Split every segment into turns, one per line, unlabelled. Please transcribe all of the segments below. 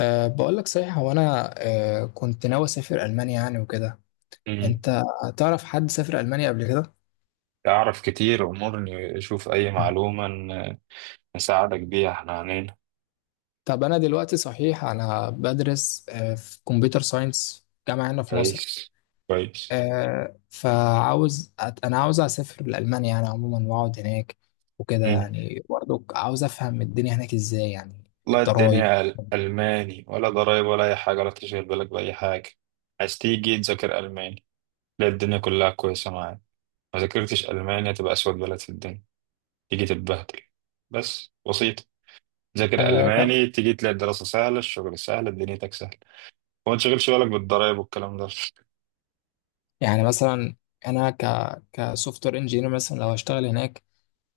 بقول لك صحيح هو انا كنت ناوي اسافر المانيا يعني وكده.
مم.
انت تعرف حد سافر المانيا قبل كده؟
أعرف كتير، أمورني أشوف أي معلومة نساعدك بيها إحنا عنينا.
طب انا دلوقتي صحيح انا بدرس في كمبيوتر ساينس جامعه هنا في مصر.
كويس كويس.
فعاوز انا عاوز اسافر لالمانيا يعني عموما واقعد هناك وكده،
مم.
يعني برضو عاوز افهم الدنيا هناك ازاي يعني.
والله
الضرايب.
الدنيا ألماني ولا ضرايب ولا أي حاجة ولا تشغل بالك بأي حاجة. عايز تيجي تذاكر ألماني؟ لا، الدنيا كلها كويسة معاك. ما ذاكرتش ألماني، هتبقى أسود بلد في الدنيا، تيجي تتبهدل بس بسيط. ذاكر
طب،
ألماني تيجي تلاقي الدراسة سهلة، الشغل سهل، دنيتك سهلة، وما تشغلش بالك بالضرايب والكلام ده.
يعني مثلا انا كسوفت وير انجينير مثلا لو هشتغل هناك،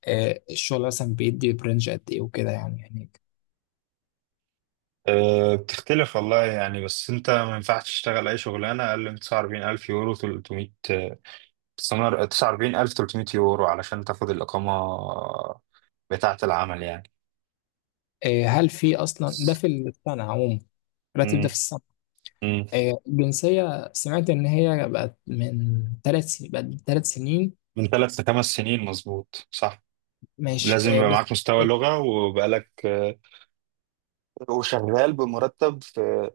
الشغل مثلا بيدي برنج قد ايه وكده يعني هناك.
أه بتختلف والله يعني، بس انت ما ينفعش تشتغل اي شغلانه اقل من 49,000 يورو 300 49,300 يورو علشان تاخد الاقامه بتاعه العمل يعني.
هل في اصلا ده في السنه عموما؟ الراتب ده في
امم،
السنه؟
امم.
الجنسيه سمعت ان هي بقت من ثلاث سنين، بقت ثلاث سنين.
من ثلاث لخمس سنين، مظبوط، صح.
مش
لازم يبقى
بس.
معاك مستوى لغه وبقالك وشغال بمرتب في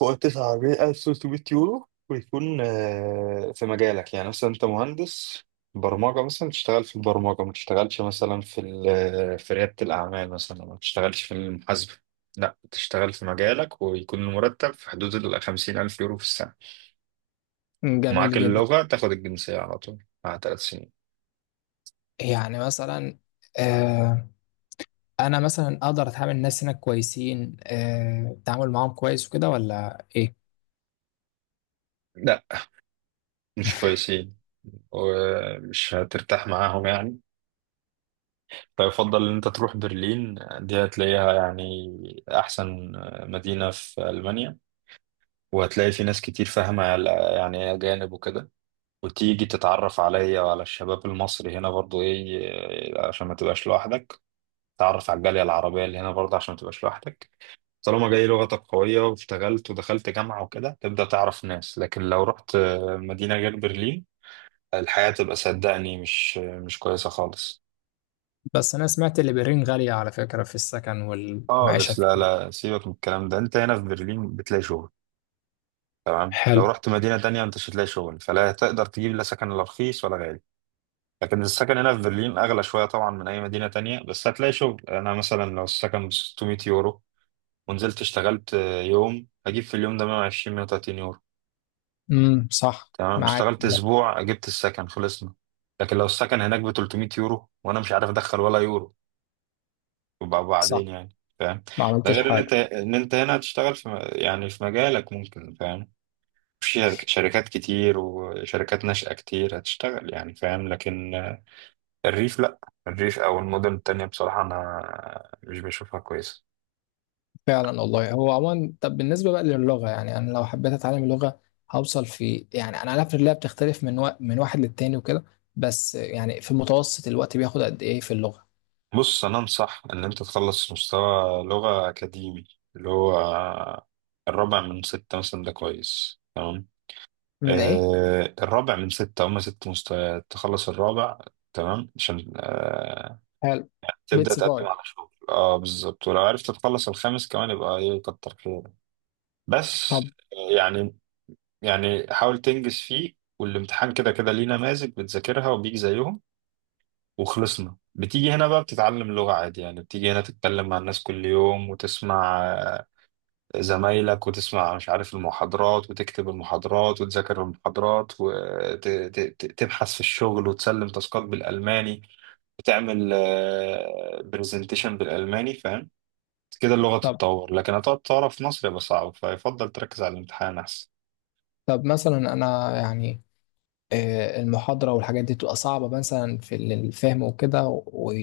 فوق 9,300 يورو، ويكون في مجالك. يعني مثلا انت مهندس برمجة، مثلا تشتغل في البرمجة، ما تشتغلش مثلا في ريادة الأعمال مثلا، ما تشتغلش في المحاسبة. لا، تشتغل في مجالك ويكون المرتب في حدود ال 50 ألف يورو في السنة. ومعاك
جميل جدا.
اللغة تاخد الجنسية على طول مع ثلاث سنين.
يعني مثلا آه، انا مثلا اقدر اتعامل الناس هناك كويسين؟ التعامل معاهم كويس وكده ولا ايه؟
لا، مش كويسين ومش هترتاح معاهم يعني. فيفضل ان انت تروح برلين، دي هتلاقيها يعني احسن مدينة في المانيا، وهتلاقي في ناس كتير فاهمة يعني ايه اجانب وكده. وتيجي تتعرف عليا وعلى الشباب المصري هنا برضو ايه عشان ما تبقاش لوحدك، تعرف على الجالية العربية اللي هنا برضو عشان ما تبقاش لوحدك. طالما جاي لغتك قوية واشتغلت ودخلت جامعة وكده تبدأ تعرف ناس، لكن لو رحت مدينة غير برلين، الحياة تبقى صدقني مش كويسة خالص.
بس انا سمعت اللي برين غاليه على فكره في السكن والمعيشه
خالص، لا
فيه.
لا، سيبك من الكلام ده. انت هنا في برلين بتلاقي شغل، لو
حلو.
رحت مدينة تانية انت مش هتلاقي شغل، فلا هتقدر تجيب لا سكن لا رخيص ولا غالي. لكن السكن هنا في برلين اغلى شوية طبعا من اي مدينة تانية، بس هتلاقي شغل. انا مثلا لو السكن ب 600 يورو ونزلت اشتغلت يوم، هجيب في اليوم ده 120 130 يورو.
امم، صح
تمام،
معاك.
اشتغلت اسبوع جبت السكن، خلصنا. لكن لو السكن هناك ب 300 يورو وانا مش عارف ادخل ولا يورو، يبقى
صح،
بعدين يعني، فاهم؟
ما
ده
عملتش
غير ان انت
حاجة.
هنا هتشتغل يعني في مجالك، ممكن فاهم، شركات كتير وشركات ناشئة كتير هتشتغل يعني، فاهم؟ لكن الريف لأ. الريف أو المدن التانية بصراحة أنا مش بشوفها كويسة.
فعلا والله، هو عموما طب بالنسبة بقى للغة، يعني أنا لو حبيت أتعلم اللغة هوصل في، يعني أنا عارف إن اللغة بتختلف من واحد للتاني وكده، بس يعني في متوسط الوقت بياخد قد إيه في اللغة؟
بص، أنا أنصح إن أنت تخلص مستوى لغة أكاديمي، اللي هو الرابع من ستة مثلا، ده كويس تمام.
من إيه؟
آه الرابع من ستة، هما ست مستويات، تخلص الرابع تمام عشان
حلو.
تبدأ
بيتس
تقدم
فايب.
على شغل، اه بالظبط. ولو عرفت تخلص الخامس كمان يبقى ايه، كتر خيرك. بس
طب.
آه، يعني يعني حاول تنجز فيه. والامتحان كده كده ليه نماذج بتذاكرها وبيجي زيهم وخلصنا. بتيجي هنا بقى بتتعلم لغة عادي يعني، بتيجي هنا تتكلم مع الناس كل يوم وتسمع زمايلك، وتسمع مش عارف المحاضرات وتكتب المحاضرات وتذاكر المحاضرات وتبحث في الشغل وتسلم تاسكات بالألماني، وتعمل برزنتيشن بالألماني، فاهم؟ كده اللغة
طب
تتطور. لكن هتقعد تعرف في مصر يبقى صعب، فيفضل تركز على الامتحان أحسن.
طب مثلا أنا يعني، المحاضرة والحاجات دي تبقى صعبة مثلا في الفهم وكده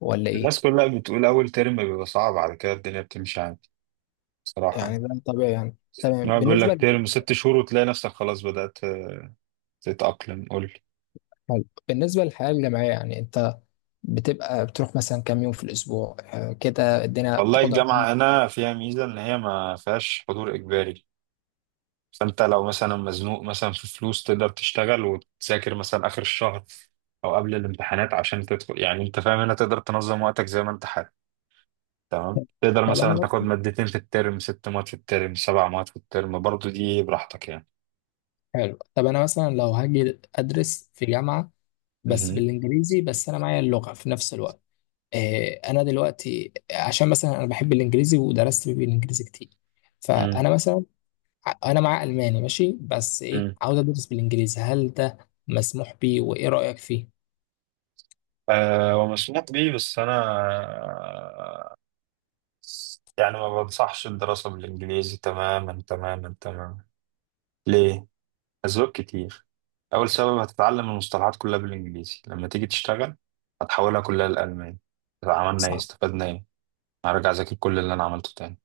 ولا إيه؟
الناس كلها بتقول أول ترم بيبقى صعب، على كده الدنيا بتمشي عادي
يعني
بصراحة.
ده طبيعي يعني. تمام.
يعني بيقول
بالنسبة
لك ترم ست شهور وتلاقي نفسك خلاص بدأت تتأقلم، قول لي.
حلو. بالنسبة للحياة الجامعية، يعني أنت بتبقى بتروح مثلا كام يوم في الأسبوع كده الدنيا
والله
بتقدر؟
الجامعة هنا فيها ميزة إن هي ما فيهاش حضور إجباري، فأنت لو مثلا مزنوق مثلا في فلوس تقدر تشتغل وتذاكر مثلا آخر الشهر أو قبل الامتحانات عشان تدخل يعني. أنت فاهم؟ هنا تقدر تنظم وقتك زي ما أنت حابب. تمام، تقدر
طب
مثلا تاخد مادتين في الترم، ست مواد في الترم، سبع مواد في الترم، برضو دي براحتك يعني.
حلو، طب أنا مثلا لو هاجي أدرس في جامعة بس
مهم.
بالإنجليزي، بس أنا معايا اللغة في نفس الوقت. أنا دلوقتي عشان مثلا أنا بحب الإنجليزي ودرست بالإنجليزي كتير، فأنا مثلا أنا معايا ألماني ماشي، بس إيه،
مم.
عاوز أدرس بالإنجليزي، هل ده مسموح بيه وإيه رأيك فيه؟
هو مشموق بيه، بس أنا آه، يعني ما بنصحش الدراسة بالإنجليزي تماما تماما تماما. ليه؟ أسباب كتير. أول سبب، هتتعلم المصطلحات كلها بالإنجليزي، لما تيجي تشتغل هتحولها كلها للألماني. طب عملنا إيه؟
صح.
استفدنا إيه؟ هرجع أذاكر كل اللي أنا عملته تاني.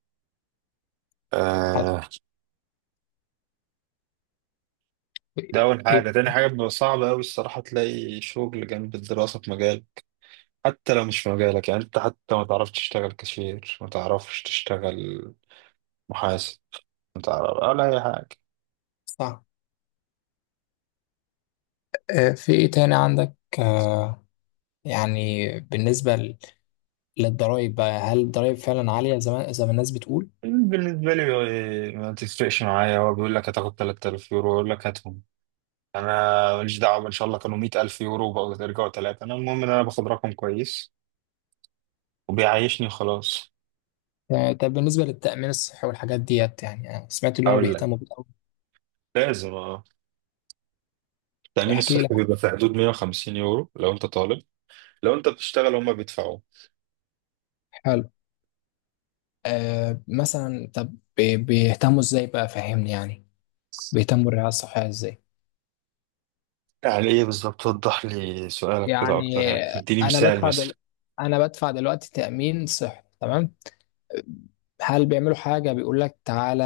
حط-
آه، ده أول
إيه.
حاجة. تاني حاجة، بيبقى صعب أوي الصراحة تلاقي شغل جنب الدراسة في مجال، حتى لو مش في مجالك يعني. أنت حتى ما تعرفش تشتغل كاشير، ما تعرفش تشتغل محاسب، متعرف ولا اي حاجه.
صح. في إيه تاني عندك؟ آه، يعني بالنسبة للضرايب بقى، هل الضرايب فعلا عالية زي ما زي ما الناس بتقول؟
بالنسبه لي إيه، ما تفرقش معايا. هو بيقول لك هتاخد 3,000 يورو، يقول لك هاتهم، انا ماليش دعوه، ان شاء الله كانوا 100,000 يورو وبقوا يرجعوا ثلاثه، انا المهم ان انا باخد رقم كويس وبيعيشني، خلاص.
طب بالنسبة للتأمين الصحي والحاجات ديت، يعني أنا سمعت إن هم
اقول لك،
بيهتموا بيه أوي.
لازم اه، التامين
احكي لي.
الصحي بيبقى في حدود 150 يورو لو انت طالب. لو انت بتشتغل هما بيدفعوا.
حلو. آه، مثلا طب بيهتموا إزاي بقى، فهمني يعني، بيهتموا بالرعاية الصحية إزاي؟
يعني ايه بالظبط؟ وضح لي سؤالك كده اكتر،
يعني
يعني اديني مثال مثلا.
أنا بدفع دلوقتي تأمين صحي تمام؟ هل بيعملوا حاجة بيقول لك تعالى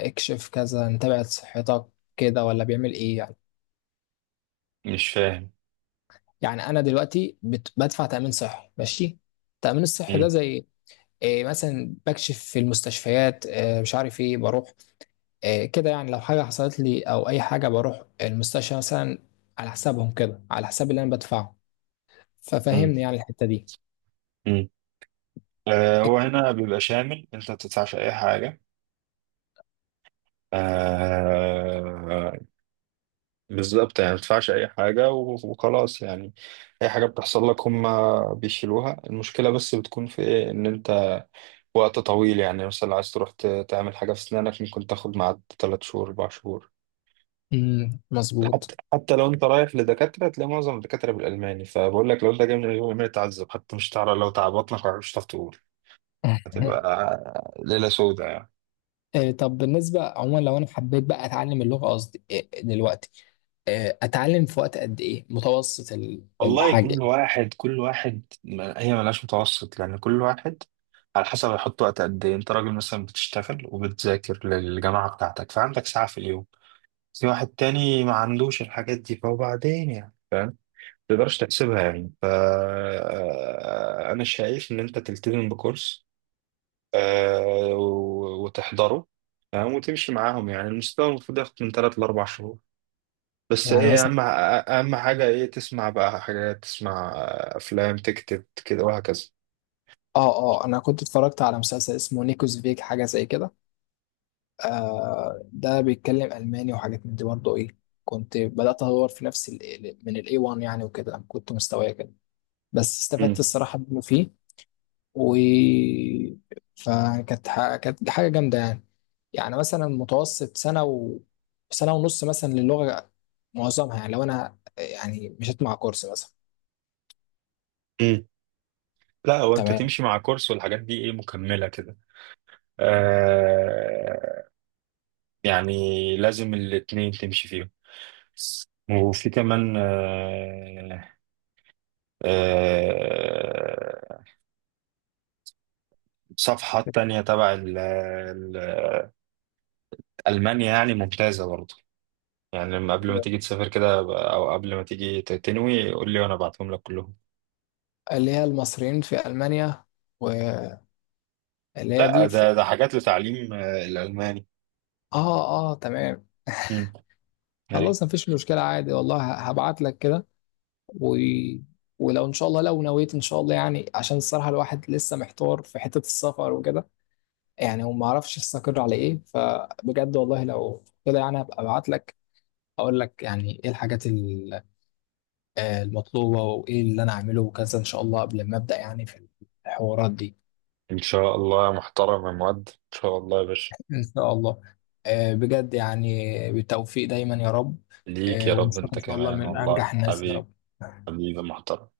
اكشف كذا، نتابع صحتك كده، ولا بيعمل إيه يعني؟
مش فاهم.
يعني انا دلوقتي بدفع تامين صحي ماشي، التامين الصحي ده
مم.
زي إيه، مثلا بكشف في المستشفيات، إيه مش عارف ايه، بروح إيه كده يعني، لو حاجه حصلت لي او اي حاجه بروح المستشفى مثلا على حسابهم كده، على حساب اللي انا بدفعه،
مم.
ففهمني يعني الحته دي.
مم. هو هنا بيبقى شامل، انت ما بتدفعش اي حاجه. آه، بالظبط، يعني ما تدفعش اي حاجه وخلاص يعني. اي حاجه بتحصل لك هم بيشيلوها. المشكله بس بتكون في ايه، ان انت وقت طويل يعني، مثلا عايز تروح تعمل حاجه في اسنانك، ممكن تاخد معاد 3 شهور 4 شهور.
امم، مظبوط.
حتى حتى لو انت رايح لدكاتره، تلاقي معظم الدكاتره بالالماني، فبقول لك لو انت جاي من الالماني تعذب، حتى مش تعرف، لو تعبطنك مش هتعرف تقول، هتبقى ليله سوداء يعني.
إيه، طب بالنسبه عموما لو انا حبيت بقى اتعلم اللغه، قصدي إيه دلوقتي، إيه اتعلم في وقت قد ايه، متوسط
والله
الحاجه
كل واحد، هي ملهاش متوسط، لأن كل واحد على حسب هيحط وقت قد إيه. أنت راجل مثلا بتشتغل وبتذاكر للجامعة بتاعتك، فعندك ساعة في اليوم. في واحد تاني ما عندوش الحاجات دي فوبعدين يعني، ما تقدرش تحسبها يعني. ف أنا شايف إن أنت تلتزم بكورس وتحضره، تمام، وتمشي معاهم يعني. المستوى المفروض ياخد من ثلاث لأربع شهور، بس
يعني؟
ايه، اهم حاجة ايه، تسمع بقى حاجات، تسمع افلام، تكتب كده، وهكذا.
اه. اه انا كنت اتفرجت على مسلسل اسمه نيكوز فيك حاجه زي كده، آه ده بيتكلم الماني وحاجات من دي برضه ايه. كنت بدات ادور في نفس ال، من الاي 1 يعني وكده، كنت مستوايا كده بس استفدت
مم.
الصراحه منه فيه. و كانت حاجه جامده يعني. يعني مثلا متوسط سنه سنه ونص مثلا للغه معظمها، يعني لو انا يعني مشيت مع كورس مثلا.
مم. لا، هو انت
تمام.
تمشي مع كورس والحاجات دي ايه مكملة كده. آه، يعني لازم الاتنين تمشي فيهم. وفي كمان آه، آه، صفحات تانية تبع ألمانيا يعني، ممتازة برضه يعني. لما قبل ما تيجي تسافر كده، أو قبل ما تيجي تنوي قول لي وأنا أبعتهم لك كلهم.
اللي هي المصريين في المانيا، واللي هي
لا،
دي.
ده حاجات لتعليم الألماني.
اه اه تمام.
مم. أي.
خلاص مفيش مشكلة عادي والله، هبعت لك كده و... ولو ان شاء الله، لو نويت ان شاء الله، يعني عشان الصراحة الواحد لسه محتار في حتة السفر وكده يعني، وما اعرفش استقر على ايه، فبجد والله لو كده يعني هبقى ابعت لك، اقول لك يعني ايه الحاجات آه المطلوبة وايه اللي انا اعمله وكذا ان شاء الله قبل ما ابدأ يعني في الحوارات دي.
إن شاء الله يا محترم، يا مؤدب، إن شاء الله يا باشا.
ان شاء الله. آه بجد، يعني بالتوفيق دايما يا رب.
ليك
آه
يا رب
ونشوفك
أنت
ان شاء الله
كمان،
من
والله
انجح الناس يا
حبيب.
رب.
حبيبي محترم.